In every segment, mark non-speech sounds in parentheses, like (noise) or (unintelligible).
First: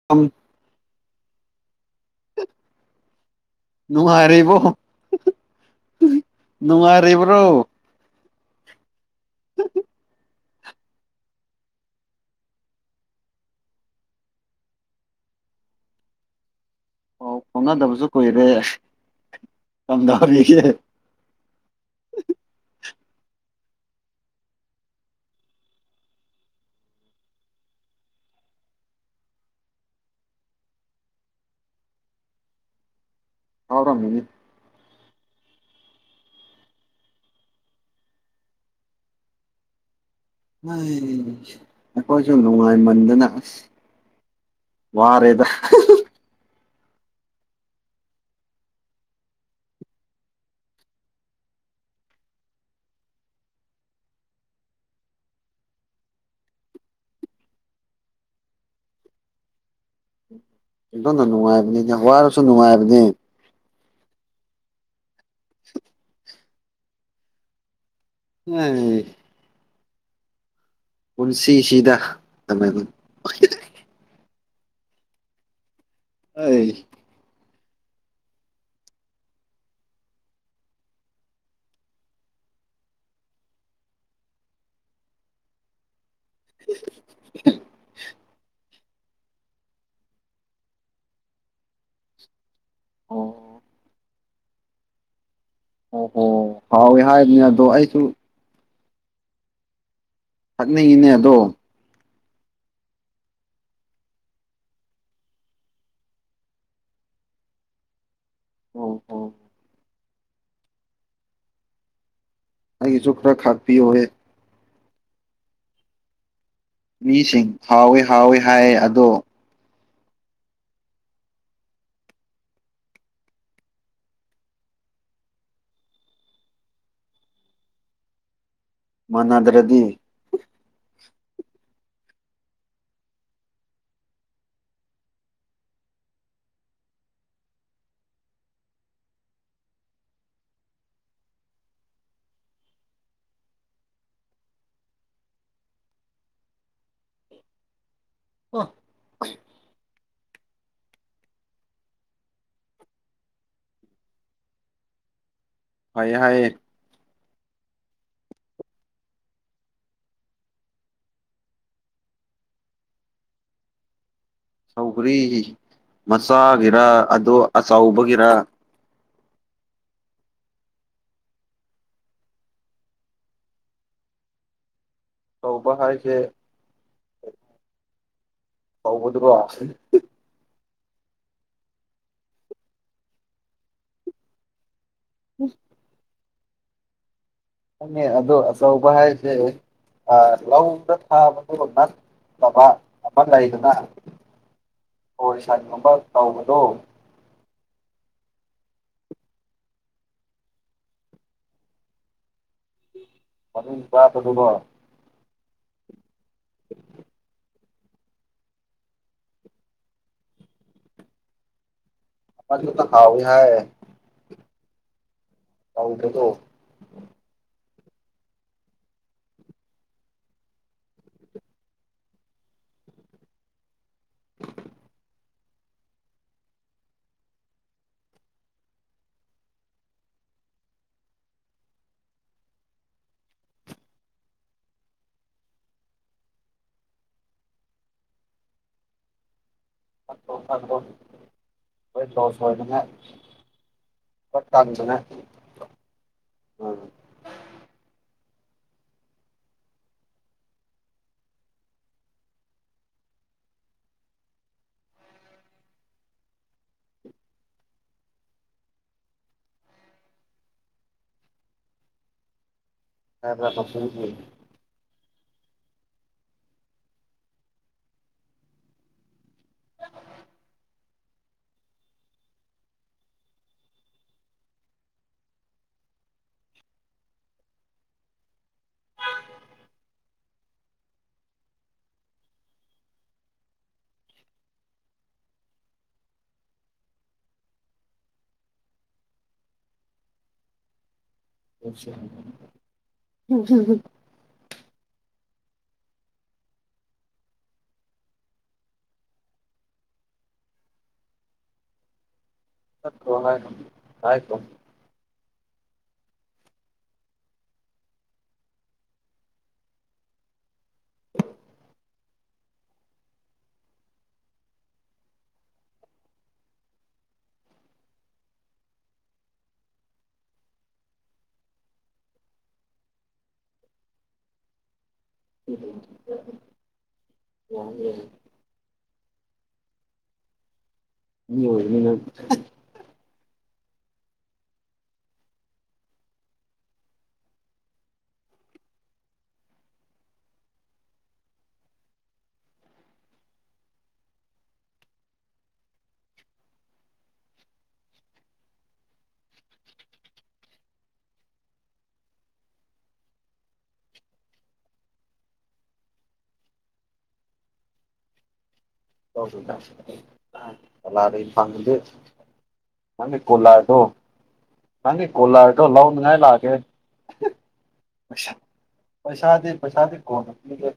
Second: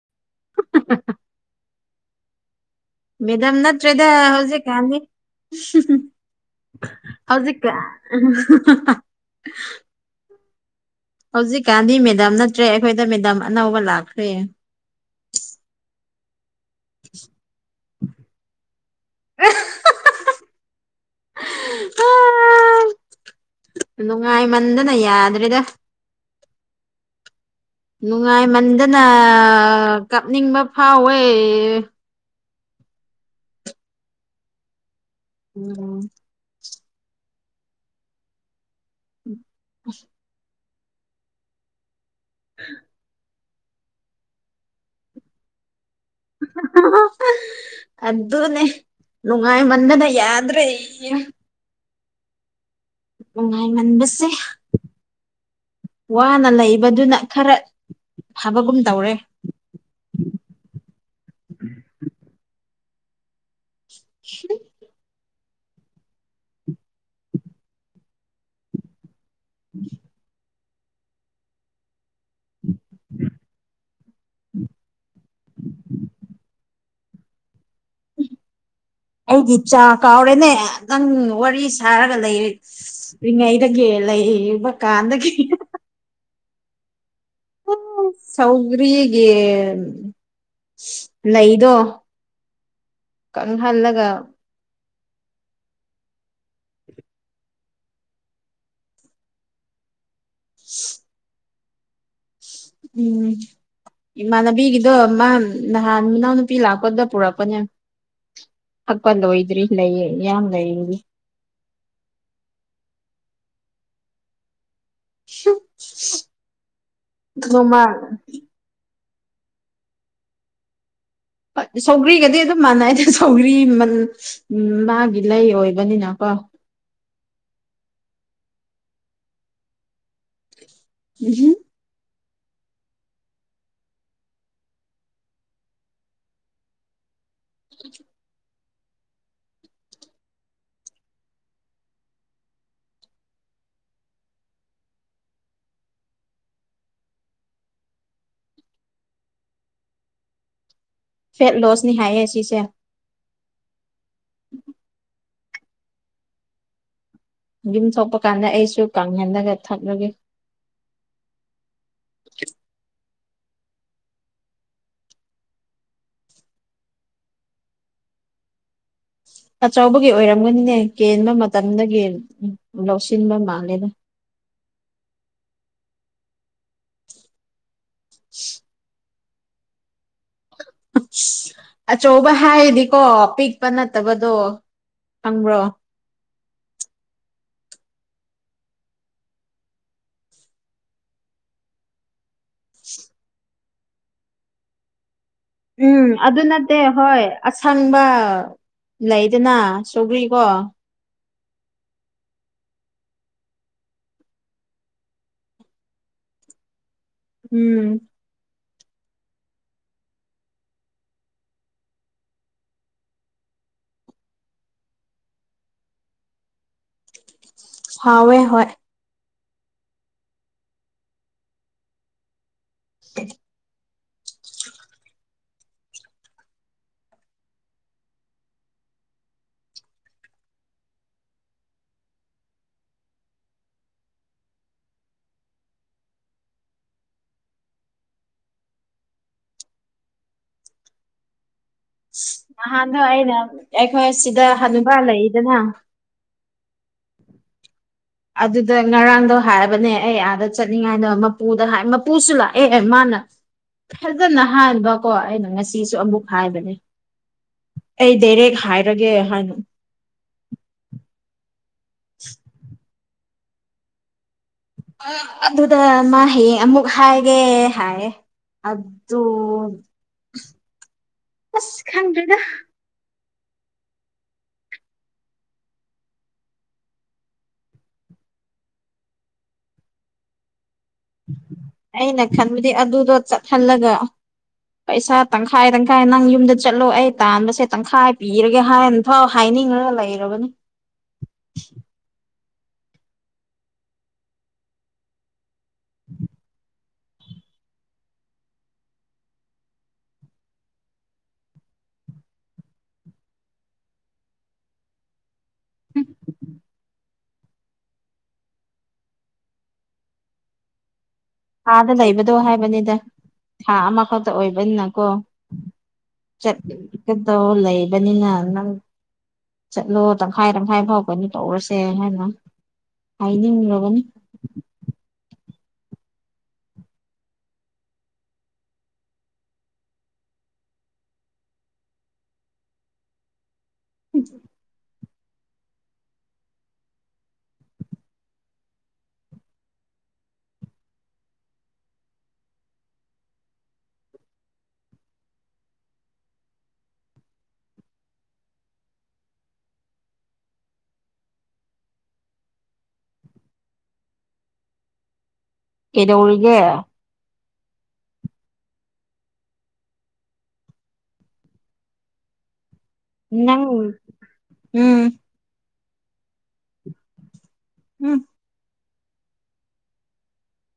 ꯑꯝ (unintelligible) ꯃꯦꯗꯥꯝ ꯅꯠꯇ꯭ꯔꯦꯗ ꯅꯨꯡꯉꯥꯏꯔꯤꯕꯣ ꯍꯧꯖꯤꯛꯀꯥꯟꯗꯤ ꯅꯨꯡꯉꯥꯏꯔꯤꯕ꯭ꯔꯣ ꯍꯧꯖꯤꯛꯀꯥꯟ (unintelligible) (inaudible) ꯍꯧꯖꯤꯛꯀꯥꯟꯗꯤ ꯃꯦꯗꯥꯝ ꯅꯠꯇ꯭ꯔꯦ ꯑꯩꯈꯣꯏꯗ ꯃꯦꯗꯥꯝ ꯑꯅꯧꯕ ꯂꯥꯛꯈ꯭ꯔꯦ ꯄꯥꯎ ꯐꯥꯎꯅꯗꯕꯖꯨ ꯀꯨꯏꯔꯦ ꯀꯝꯗꯧꯔꯤꯒꯦ (unintelligible) ꯅꯣꯉꯥꯏꯃꯟꯗꯅ ꯌꯥꯗ꯭ꯔꯦꯗ ꯅꯨꯉꯥꯏꯃꯟꯗꯅ ꯀꯞꯅꯤꯡꯕ ꯐꯥꯎꯋꯦ ꯐꯥꯎꯔꯝꯒꯅꯤ ꯉꯔꯥꯡ (unintelligible) (unintelligible) ꯑꯩꯈꯣꯏꯁꯨ ꯅꯨꯉꯥꯏꯃꯟꯗꯅ ꯑꯁ ꯋꯥꯔꯦꯗ (unintelligible) ꯑꯗꯨꯅꯦ ꯅꯨꯉꯥꯏꯃꯟꯗꯅ ꯌꯥꯗ꯭ꯔꯦ ꯅꯨꯉꯥꯏꯃꯟꯕꯁꯦ ꯋꯥꯅ ꯂꯩꯕꯗꯨꯅ ꯈꯔꯥ ꯐꯕꯒꯨꯝ ꯇꯧꯔꯦ ꯑꯗꯨꯅ ꯅꯨꯉꯥꯏꯕꯅꯤꯗ ꯋꯥꯔꯁꯨ ꯅꯨꯉꯥꯏꯕꯅꯦ (unintelligible) (unintelligible) (unintelligible) (unintelligible) ꯄꯨꯟꯁꯤꯁꯤꯗ ꯑꯃꯅꯤ (unintelligible) ꯑꯩ ꯑꯩꯒꯤ ꯆꯥ ꯀꯥꯎꯔꯦꯅꯦ ꯅꯪ ꯋꯥꯔꯤ ꯁꯥꯔꯒ ꯂꯩꯔꯤꯛ ꯔꯤꯉꯩꯗꯒꯤ ꯂꯩꯔꯤꯕ ꯀꯥꯟꯗꯒꯤ (unintelligible) ꯎꯔꯤꯒꯤ ꯂꯩꯩꯗꯣ ꯑꯣ ꯀꯪꯍꯜꯂꯒ ꯑꯣ ꯑꯣ ꯍꯥꯎꯋꯤ ꯍꯥꯏꯕꯅꯦ ꯑꯗꯣ ꯑꯩꯁꯨ ꯊꯛꯅꯤꯡꯉꯤꯅꯦ ꯑꯗꯣ ꯎꯝ ꯏꯃꯥꯟꯅꯕꯤꯒꯤꯗꯣ ꯃꯥ ꯅꯍꯥꯟ ꯃꯅꯥꯎꯅꯨꯄꯤ ꯂꯥꯛꯄꯗ ꯄꯨꯔꯛꯄꯅꯦ ꯑꯣ ꯊꯛꯄ ꯑꯣ ꯂꯣꯏꯗ꯭ꯔꯤ ꯂꯩꯌꯦ ꯃꯌꯥꯝ ꯂꯩꯔꯤ꯫ ꯑꯩꯒꯤꯁꯨ ꯈꯔꯥ ꯈꯥꯛꯄꯤꯌꯣꯍꯦ꯫ (unintelligible) ꯃꯤꯁꯤꯡ ꯅꯣꯡꯃ ꯍꯥꯎꯋꯦ ꯍꯥꯎꯋꯦ ꯍꯥꯏꯌꯦ ꯑꯗꯣ, ꯁꯧꯒ꯭ꯔꯤꯒꯗꯤ ꯑꯗꯨꯝ ꯃꯥꯟꯅꯩꯗ ꯁꯧꯒ꯭ꯔꯤ ꯃꯟ ꯎꯝ ꯃꯥꯒꯤ ꯂꯩ ꯑꯣꯏꯕꯅꯤꯅꯀꯣ꯫ ꯃꯥꯟꯅꯗ꯭ꯔꯗꯤ꯫ (unintelligible) (unintelligible) ꯐꯦꯠ ꯂꯣꯁꯅꯤ ꯍꯥꯏꯌꯦ ꯑꯁꯤꯁꯦ꯫ ꯍꯥꯏꯌꯦ ꯍꯥꯏꯌꯦ꯫ ꯌꯨꯝ ꯊꯣꯛꯄ ꯀꯥꯟꯗ ꯑꯩꯁꯨ ꯀꯪꯍꯜꯂꯒ ꯊꯛꯂꯒꯦ꯫ ꯁꯧꯒ꯭ꯔꯤ ꯃꯆꯥꯒꯤꯔ, ꯑꯗꯣ ꯑꯆꯧꯕꯒꯤꯔ? ꯑꯆꯧꯕꯒꯤ ꯑꯣꯏꯔꯝꯒꯅꯤꯅꯦ ꯀꯦꯟꯕ ꯃꯇꯝꯗꯒꯤ ꯂꯧꯁꯤꯟꯕ ꯃꯥꯜꯂꯦꯕ꯫ ꯐꯧꯕ ꯍꯥꯏꯖꯦ ꯐꯧꯕꯗꯨꯔꯣ? ꯑꯆꯧꯕ ꯍꯥꯏꯗꯤꯀꯣ ꯄꯤꯛꯄ ꯅꯠꯇꯕꯗꯣ ꯈꯪꯕ꯭ꯔꯣ? ꯪꯈꯪꯉꯦ ꯑꯗꯣ ꯑꯆꯧꯕ ꯍꯥꯏꯁꯦ, ꯑ ꯂꯧꯗ ꯊꯥꯕꯗꯣ ꯅꯠꯇꯕ ꯑꯃꯥ ꯂꯩꯗꯅ꯫ ꯋꯥꯔꯤ ꯁꯥꯅꯤ꯫ ꯎꯝ ꯑꯗꯨ ꯅꯠꯇꯦ ꯍꯣꯏ꯫ ꯑꯁꯪꯕ ꯂꯩꯗꯅ ꯁꯧꯒ꯭ꯔꯤ ꯀꯣ꯫ ꯃꯅꯨꯡ (unintelligible) ꯀꯣ (inaudible) ꯎꯝ ꯑꯗꯨꯅ ꯍꯥꯎꯋꯤ ꯍꯥꯏꯌꯦ꯫ ꯇꯧꯗ꯭ꯔꯦꯗꯣ꯫ ꯍꯥꯎꯋꯦ ꯍꯣꯏ꯫ (inaudible) (unintelligible) ꯅꯍꯥꯟꯗꯣ ꯑꯩꯅ ꯑꯩꯈꯣꯏ ꯁꯤꯗ ꯍꯅꯨꯄꯥ ꯂꯩꯏꯗꯅ꯫ ꯑꯗꯨꯗ ꯉꯔꯥꯡꯗꯣ ꯍꯥꯏꯕꯅꯦ ꯑꯩ ꯑꯥꯗ ꯆꯠꯅꯤꯡꯉꯥꯏꯗ ꯃꯄꯨꯗ ꯍꯥꯏ ꯃꯄꯨꯁꯨ ꯂꯥꯛꯑꯦ ꯃꯥꯅ ꯐꯖꯅ ꯍꯥꯏꯕꯀꯣ ꯑꯩꯅ ꯉꯁꯤꯁꯨ ꯑꯃꯨꯛ ꯍꯥꯏꯕꯅꯦ꯫ ꯑꯩ ꯗꯥꯏꯔꯦꯛ ꯍꯥꯏꯔꯒꯦ ꯍꯥꯏꯅ꯫ ꯇꯥꯏꯕ꯭ꯔꯥ? (unintelligible) ꯑꯗꯨꯗ ꯃꯥ ꯍꯌꯦꯡ ꯑꯃꯨꯛ ꯍꯥꯏꯒꯦ ꯍꯥꯏꯌꯦ꯫ ꯑꯗꯨꯁ ꯑꯁ ꯈꯪꯗꯦꯗ꯫ ꯑꯩꯅ ꯈꯟꯕꯗꯤ ꯑꯗꯨꯗꯣ ꯆꯠꯍꯜꯂꯒ, ꯄꯩꯁꯥ ꯇꯪꯈꯥꯏ ꯇꯪꯈꯥꯏ ꯅꯪ ꯌꯨꯝꯗ ꯆꯠꯂꯣ ꯑꯩ ꯇꯥꯟꯕꯁꯦ ꯇꯪꯈꯥꯏ ꯄꯤꯔꯒꯦ ꯍꯥꯏ ꯑꯩꯎ ꯍꯥꯏꯅꯤꯡꯉꯒ ꯂꯩꯔꯕꯅꯤ꯫ (unintelligible) ꯍꯣꯏ ꯍꯣꯏ ꯍꯥꯏꯈ꯭ꯔꯣ꯫ (unintelligible) ꯑꯥꯗ ꯂꯩꯕꯗꯣ ꯍꯥꯏꯕꯅꯦꯗ ꯊꯥ ꯑꯃꯈꯛꯇ ꯑꯣꯏꯕꯅꯤꯅꯀꯣ꯫ ꯆꯠꯀꯗꯧ ꯂꯩꯕꯅꯤꯅ ꯅꯪ ꯆꯠꯂꯣ ꯇꯪꯈꯥꯏ ꯇꯪꯈꯥꯏ ꯐꯥꯎꯒꯅꯤ ꯇꯧꯔꯁꯦ ꯍꯥꯏꯅ ꯍꯥꯏꯅꯤꯡꯂꯕꯅꯤ꯫ ꯎꯝ ꯎ (inaudible) ꯃꯤ ꯑꯣꯏꯔꯅꯤ ꯅꯪ (inaudible) ꯀꯩꯗꯧꯔꯤꯒꯦ ꯆꯂꯥꯔ ꯐꯥꯡꯗꯦ ꯅꯗꯤ ꯅꯪ ꯀꯣꯂꯥꯔꯗꯣ ꯎꯝ ꯅꯗꯤ ꯀꯣꯂꯥꯔ ꯂꯧꯅꯤꯡ ꯉꯥꯏ ꯂꯥꯛꯀꯦ ꯎꯝ ꯄꯩꯁꯥꯗꯤ ꯄꯩꯁꯥꯗꯤ ꯀꯣꯟꯅ ꯄꯤꯒꯦ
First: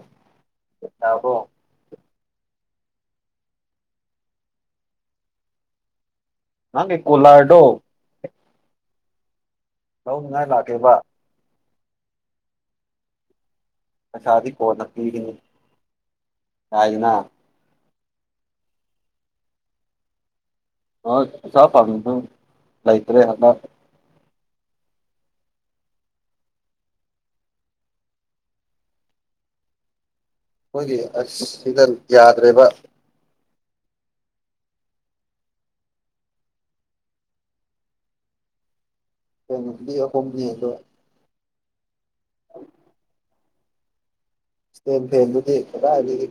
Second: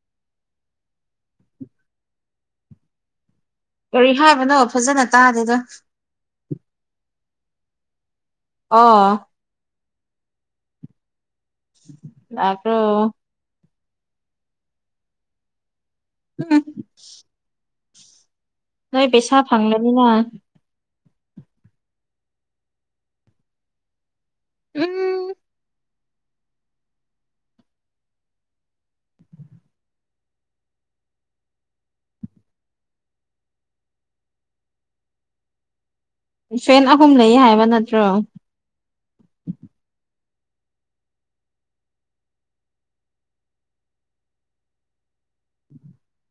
ꯌꯥꯕ꯭ꯔꯣ ꯀꯔꯤ ꯍꯥꯏꯕꯅꯣ ꯐꯖꯅ ꯇꯥꯗꯦꯗ ꯅꯪꯒꯤ ꯀꯣꯂꯔꯗꯣ ꯑꯣ ꯂꯧꯅꯤꯡꯉꯥꯏ ꯂꯥꯛꯀꯦꯕ ꯂꯥꯛꯈ꯭ꯔꯣ ꯄꯩꯁꯥꯗꯤ ꯀꯣꯅ ꯄꯤꯒꯅꯤ ꯎꯝ ꯀꯥꯏꯅ ꯅꯣꯏ ꯄꯩ ꯁꯥꯥ ꯐꯪꯂꯅꯤꯅ ꯍꯣꯐ ꯄꯩꯁꯥ ꯐꯪꯂꯁꯨ ꯂꯥꯏꯇꯔꯦ ꯍꯟꯅꯛ ꯎꯝ ꯑꯩꯈꯣꯏꯒꯤ ꯑꯁ ꯁꯤꯗ ꯌꯥꯗ꯭ꯔꯦꯕ ꯐꯦꯟ ꯑꯍꯨꯝ ꯂꯩꯌꯦ ꯍꯥꯏꯕ ꯅꯠꯇ꯭ꯔꯣ ꯈꯣꯏ ꯅꯨꯄꯤ ꯑꯍꯨꯝꯗꯤ ꯌꯦꯡꯂꯣꯏ ꯏꯁꯇꯦꯟ ꯐꯦꯟꯗꯨꯗꯤ ꯀꯗꯥꯏꯗꯒꯤ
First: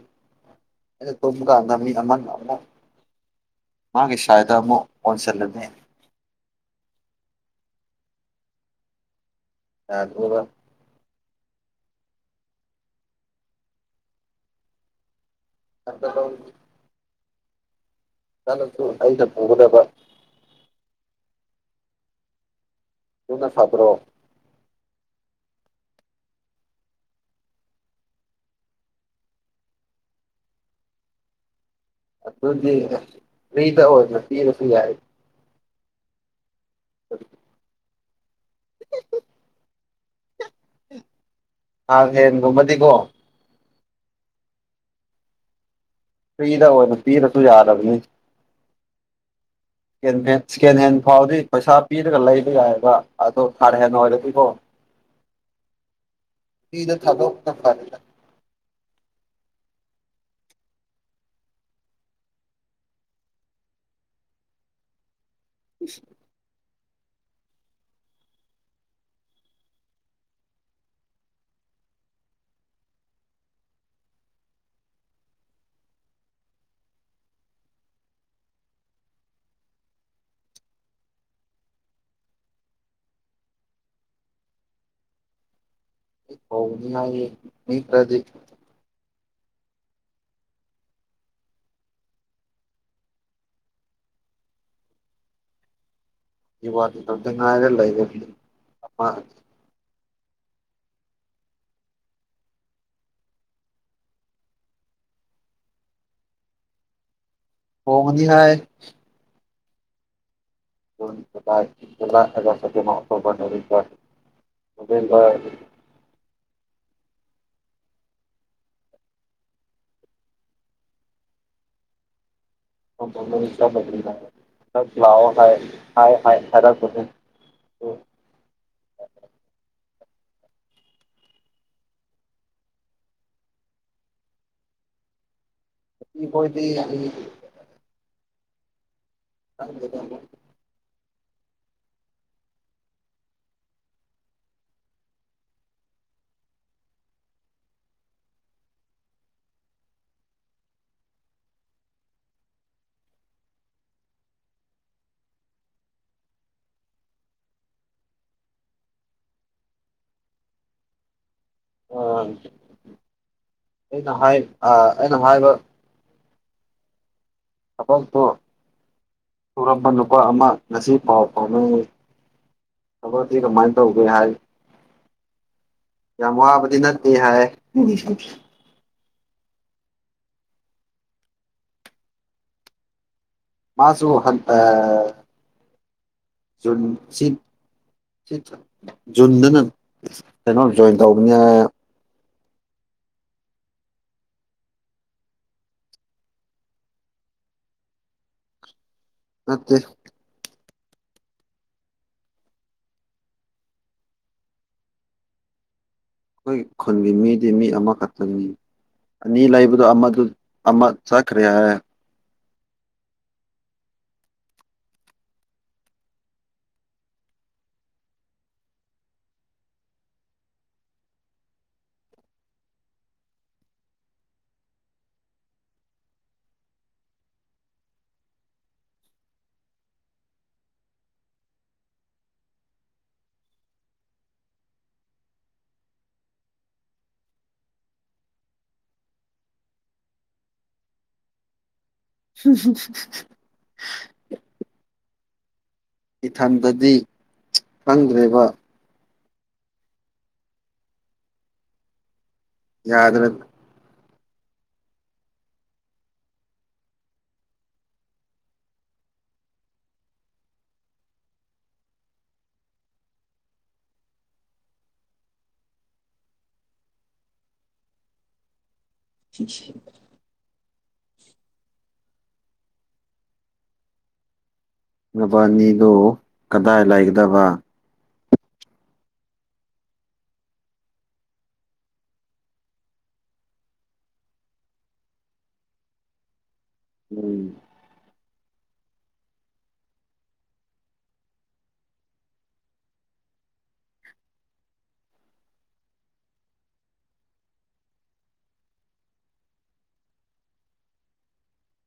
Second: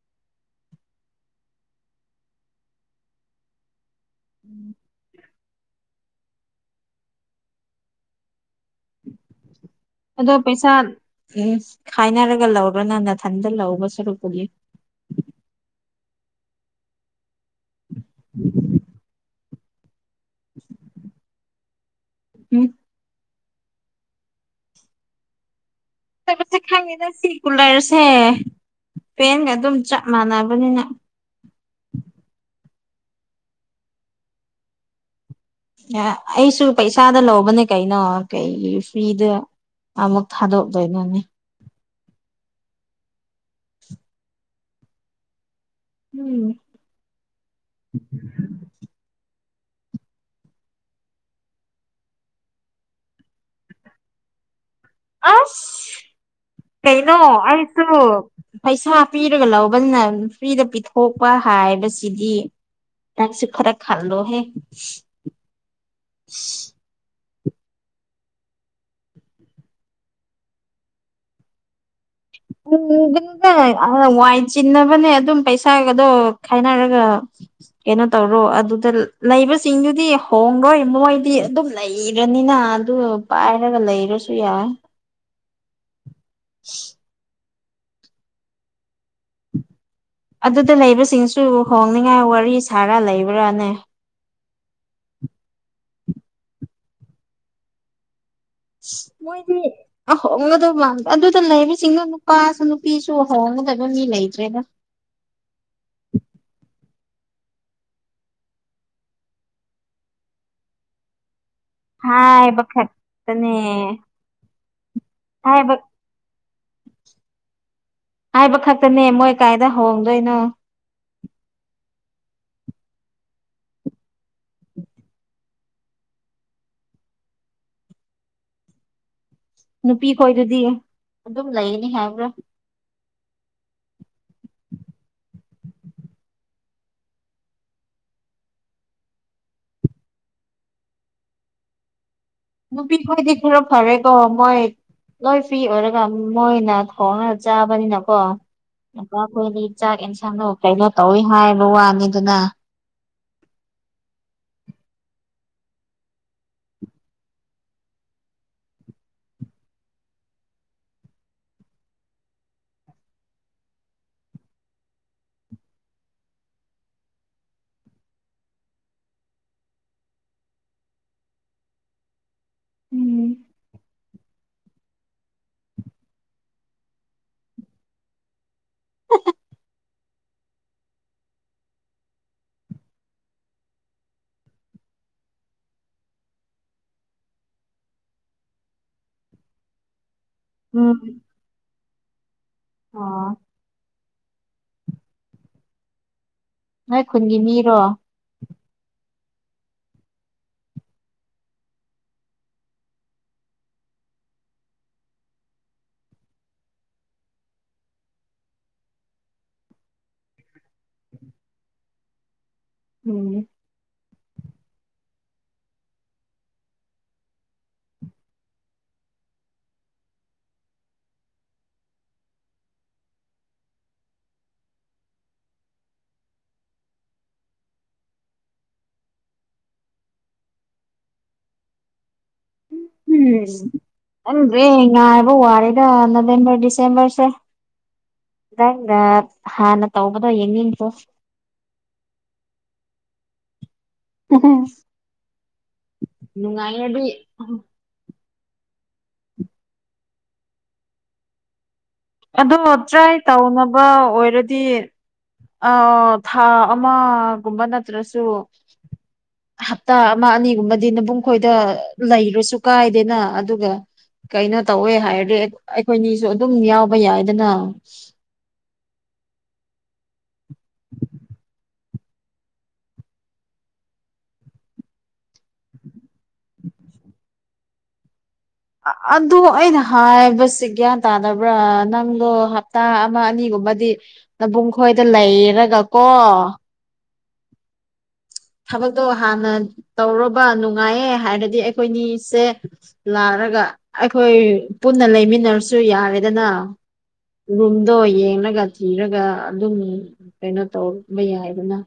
ꯑꯩꯅ ꯇꯨꯝꯕ ꯀꯥꯟꯗ ꯃꯤ ꯑꯃꯅ ꯑꯃꯛ ꯃꯥꯒꯤ ꯁꯥꯏꯗ ꯑꯃꯨꯛ ꯑꯣꯟꯁꯤꯜꯂꯅꯤ ꯑꯗꯣ ꯌꯥꯗ꯭ꯔꯦꯕ ꯄꯩꯁꯥ ꯎꯝ ꯈꯥꯏꯅꯔꯒ ꯂꯧꯔꯣꯅ ꯅꯊꯟꯗ ꯂꯧꯗꯧ ꯁꯔꯨꯛ ꯄꯨꯗꯤ ꯑ ꯇ (unintelligible) ꯆꯠꯂꯁꯨ ꯑꯩꯅ ꯄꯨꯒꯗꯕ ꯍ ꯑꯗꯨꯅꯥ ꯐꯠꯇ꯭ꯔꯣ ꯁꯛ ꯈꯪꯉꯦꯅ ꯁꯤ ꯀꯨꯂꯔꯁꯦ ꯄꯦꯟꯒ ꯑꯗꯨꯝ ꯆꯞ ꯃꯥꯟꯅꯕꯅꯤꯅ ꯑꯗꯨꯗꯤ ꯐ꯭ꯔꯤꯗ ꯑꯣꯏꯅ ꯄꯤꯔꯁꯨ ꯌꯥꯏ ꯑꯩꯁꯨ ꯄꯩꯁꯥꯗ ꯂꯧꯕꯅꯦ ꯀꯩꯅꯣ ꯀꯩꯒꯤ ꯐ꯭ꯔꯤꯗ ꯑꯃꯨꯛ ꯊꯥꯗꯣꯛꯇꯣꯏꯅꯣꯅꯦ ꯑ ꯍꯦꯟꯒꯨꯝ ꯕꯗꯤꯒꯣ ꯎꯝ ꯐꯤꯔꯗ ꯑꯣꯢꯅ ꯄꯤꯔꯁꯨ ꯌꯥꯔꯕꯅꯤ ꯁꯀꯦꯟ ꯍꯦꯟ ꯁꯦꯀꯦꯟ ꯍꯦꯟ ꯐꯥꯎꯗꯤ ꯄꯩꯁꯥ ꯄꯤꯔꯒ ꯂꯩꯕ ꯌꯥꯏꯑꯦꯕ ꯑꯗꯣ ꯊꯥꯔꯠ ꯍꯦꯟ ꯑꯣꯏꯔꯗꯤꯀꯣ ꯑꯁ ꯐ꯭ꯔꯤꯗ ꯀꯩꯅꯣ ꯊꯥꯗꯣꯛꯄꯅ ꯑꯩꯁꯨ ꯐꯔꯦꯗ ꯄꯩꯁꯥ ꯄꯤꯔꯒ ꯂꯧꯕꯅ ꯐ꯭ꯔꯤꯗ ꯄꯤꯊꯣꯛꯄ ꯍꯥꯏꯕꯁꯤꯗꯤ ꯅꯪꯁꯨ ꯈꯔ ꯈꯜꯂꯣꯍꯦ (unintelligible) (unintelligible) (inaudible) ꯋꯥꯏ ꯆꯤꯟꯅꯕꯅꯦ ꯑꯗꯨꯝ ꯄꯩꯁꯥꯒꯗꯣ ꯈꯥꯏꯅꯔꯒ ꯀꯩꯅꯣ ꯇꯧꯔꯣ ꯑꯗꯨꯗ ꯂꯩꯕꯁꯤꯡꯗꯨꯗꯤ ꯍꯣꯔꯣꯏ ꯃꯣꯏꯗꯤ ꯑꯗꯨꯝ ꯂꯩꯔꯅꯤꯅ ꯑꯗꯨ ꯄꯥꯏꯔꯒ ꯂꯩꯔꯁꯨ ꯌꯥꯏ ꯍꯣꯡꯅꯤꯉꯥꯏꯖꯤ ꯂꯩꯇ꯭ꯔꯗꯤ ꯑꯗꯨꯗ ꯂꯩꯕꯁꯤꯡꯁꯨ ꯍꯣꯡꯅꯤꯉꯥꯏ ꯋꯥꯔꯤ ꯁꯥꯔ ꯂꯩꯕ꯭ꯔꯥꯅꯦ ꯔꯤꯋꯥꯔꯠ ꯃꯇꯝꯗ ꯉꯥꯏꯔ ꯂꯩꯕꯒꯤ ꯃꯣꯏꯗꯤ ꯑꯍꯣꯡꯉꯗꯕ ꯑꯗꯨꯗ ꯂꯩꯔꯤꯁꯤꯡꯅ ꯅꯨꯄꯥꯁꯨ ꯅꯨꯄꯤꯁꯨ ꯍꯣꯡꯒꯗꯕ ꯃꯤ ꯂꯩꯇ꯭ꯔꯦꯗ ꯍꯣꯡꯉꯅꯤ ꯍꯥꯏ ꯖꯨꯟ ꯖꯨꯂꯥꯏ ꯖꯨꯂꯥꯏ ꯑꯥꯒꯁ ꯍꯥꯏꯕ ꯁꯦꯞꯇꯦꯝꯕꯔ ꯑꯣꯛꯇꯣꯕꯔ ꯈꯛꯇꯅꯦ ꯅꯕꯦꯝꯕꯔ ꯅꯕꯦꯝꯕꯔ ꯍꯥꯏꯕ ꯍꯥꯏꯕ ꯈꯛꯇꯅꯦ ꯃꯣꯏ ꯀꯥꯏꯗ ꯍꯣꯡꯗꯣꯏꯅꯣ ꯑꯣꯛꯇꯣ ꯃꯔꯤ ꯆꯥꯝꯌꯥꯡꯈꯩ ꯈꯛꯇꯪꯅꯦ ꯅꯪ ꯂꯥꯛꯑꯣ ꯍꯥꯏ ꯍꯥꯏ ꯍꯥꯏ ꯍꯥꯏꯔꯛꯄꯅꯦ ꯑꯗꯨ ꯅꯨꯄꯤ ꯈꯣꯏꯗꯨꯗꯤ ꯑꯗꯨꯝ ꯂꯩꯅꯤ ꯍꯥꯏꯕ꯭ꯔꯥ ꯅꯨꯄꯤ ꯈꯣꯏꯗꯤ ꯑꯗꯒꯤꯗꯤ ꯈꯪꯗꯦꯗꯥ ꯃꯣꯏ ꯅꯨꯄꯤ ꯈꯣꯏꯗꯤ ꯈꯔ ꯐꯔꯦꯀꯣ ꯃꯣꯏ ꯂꯣꯏ ꯐ꯭ꯔꯤ ꯑꯣꯏꯔꯒ ꯃꯣꯏꯅ ꯊꯣꯡꯉꯒ ꯆꯥꯕꯅꯤꯅꯀꯣ ꯑꯄꯥ ꯈꯣꯏꯗꯤ ꯆꯥꯛ ꯑꯦꯟꯁꯥꯡꯗꯣ ꯀꯩꯅꯣ ꯇꯧꯋꯤ ꯍꯥꯏꯕ ꯋꯥꯅꯤꯗꯅꯥ ꯑ ꯑꯩꯅ ꯍꯥꯏ ꯑꯥ ꯑꯩꯅ ꯍꯥꯏꯕ ꯊꯕꯛꯇꯨ ꯁꯨꯔꯝꯕ ꯅꯨꯄꯥ ꯑꯃ ꯉꯁꯤ ꯄꯥꯎ ꯐꯥꯎꯅꯩꯌꯦ ꯎꯝ ꯊꯕꯛꯇꯤ ꯀꯃꯥꯏ ꯇꯧꯒꯦ ꯍꯥꯏ ꯌꯥꯝ ꯋꯥꯕꯗꯤ ꯅꯠꯇꯦ ꯍꯥꯏ (unintelligible) ꯃꯥꯁꯨ ꯍꯟ ꯇ ꯖꯨꯟ ꯆꯤꯛ ꯆꯤꯛ ꯖꯨꯟꯗꯅ ꯀꯩꯅꯣ ꯖꯣꯏꯟ ꯇꯧꯕꯅꯦ ꯑꯥ ꯅꯣꯏ ꯈꯨꯟꯒꯤ ꯃꯤꯔꯣ ꯅꯠꯇꯦ ꯑꯩꯈꯣꯏ ꯈꯨꯟꯒꯤ ꯃꯤꯗꯤ ꯃꯤ ꯑꯃꯈꯠꯇꯅꯤ ꯑꯅꯤ ꯂꯩꯕꯗꯣ ꯑꯃꯗꯨ ꯑꯃ ꯆꯠꯈ꯭ꯔꯦ ꯍꯥꯏ ꯎꯝ ꯎꯝ ꯈꯪꯗꯦ ꯉꯥꯏꯕ ꯋꯥꯔꯦꯗꯥ ꯅꯕꯦꯝꯕꯔ ꯗꯤꯁꯦꯝꯕꯔꯁꯦ ꯅꯪꯅ ꯍꯥꯟꯅ ꯇꯧꯕꯗꯣ ꯌꯦꯡꯅꯤꯡꯕ꯭ꯔꯣ (unintelligible) (unintelligible) ꯏꯊꯟꯗꯗꯤ ꯅꯨꯡꯉꯥꯏꯔꯗꯤ ꯈꯪꯗ꯭ꯔꯦꯕ ꯑꯗꯣ ꯇ꯭ꯔꯥꯏ ꯌꯥꯗ꯭ꯔꯦ ꯇꯧꯅꯕ ꯑꯣꯏꯔꯗꯤ ꯑꯧ ꯊꯥ ꯑꯃꯒꯨꯝꯕ ꯅꯠꯇ꯭ꯔꯁꯨ ꯍꯞꯇꯥ ꯑꯃ ꯑꯅꯤꯒꯨꯝꯕꯗꯤ ꯅꯕꯨꯡ ꯈꯣꯏꯗ ꯂꯩꯔꯁꯨ ꯀꯥꯏꯗꯦꯅꯥ ꯑꯗꯨꯒ ꯀꯩꯅꯣ ꯇꯧꯋꯦ ꯍꯥꯏꯔꯗꯤ ꯑꯩ ꯑꯩꯈꯣꯏꯅꯤꯁꯨ ꯑꯗꯨꯝ ꯌꯥꯎꯕ ꯌꯥꯏꯗꯅꯥ (unintelligible) (inaudible) ꯅꯕꯥꯅꯤꯗꯨ ꯀꯗꯥꯏ ꯂꯩꯒꯗꯕ ꯑꯗꯨ ꯑꯩꯅ ꯍꯥꯏꯕꯁꯤ ꯒ꯭ꯌꯥꯟ ꯇꯥꯗꯕ꯭ꯔꯥ ꯅꯪꯗꯣ ꯍꯞꯇꯥ ꯑꯃ ꯑꯅꯤꯒꯨꯝꯕꯗꯤ ꯅꯕꯨꯡ ꯈꯣꯏꯗ ꯂꯩꯔꯒ ꯀꯣ ꯎꯝ ꯊꯕꯛꯇꯣ ꯍꯥꯟꯅ ꯇꯧꯔꯣꯕ ꯅꯨꯡꯉꯥꯏꯌꯦ ꯍꯥꯏꯔꯗꯤ ꯑꯩꯈꯣꯏꯅꯤꯁꯦ ꯂꯥꯛꯔꯒ ꯑꯩꯈꯣꯏ ꯄꯨꯟꯅ ꯂꯩꯃꯤꯟꯅꯔꯁꯨ ꯌꯥꯔꯦꯗꯅꯥ ꯔꯨꯝꯗꯣ ꯌꯦꯡꯂꯒ ꯊꯤꯔꯒ ꯑꯗꯨꯝ ꯀꯩꯅꯣ ꯇꯧꯕ ꯌꯥꯏꯗꯅ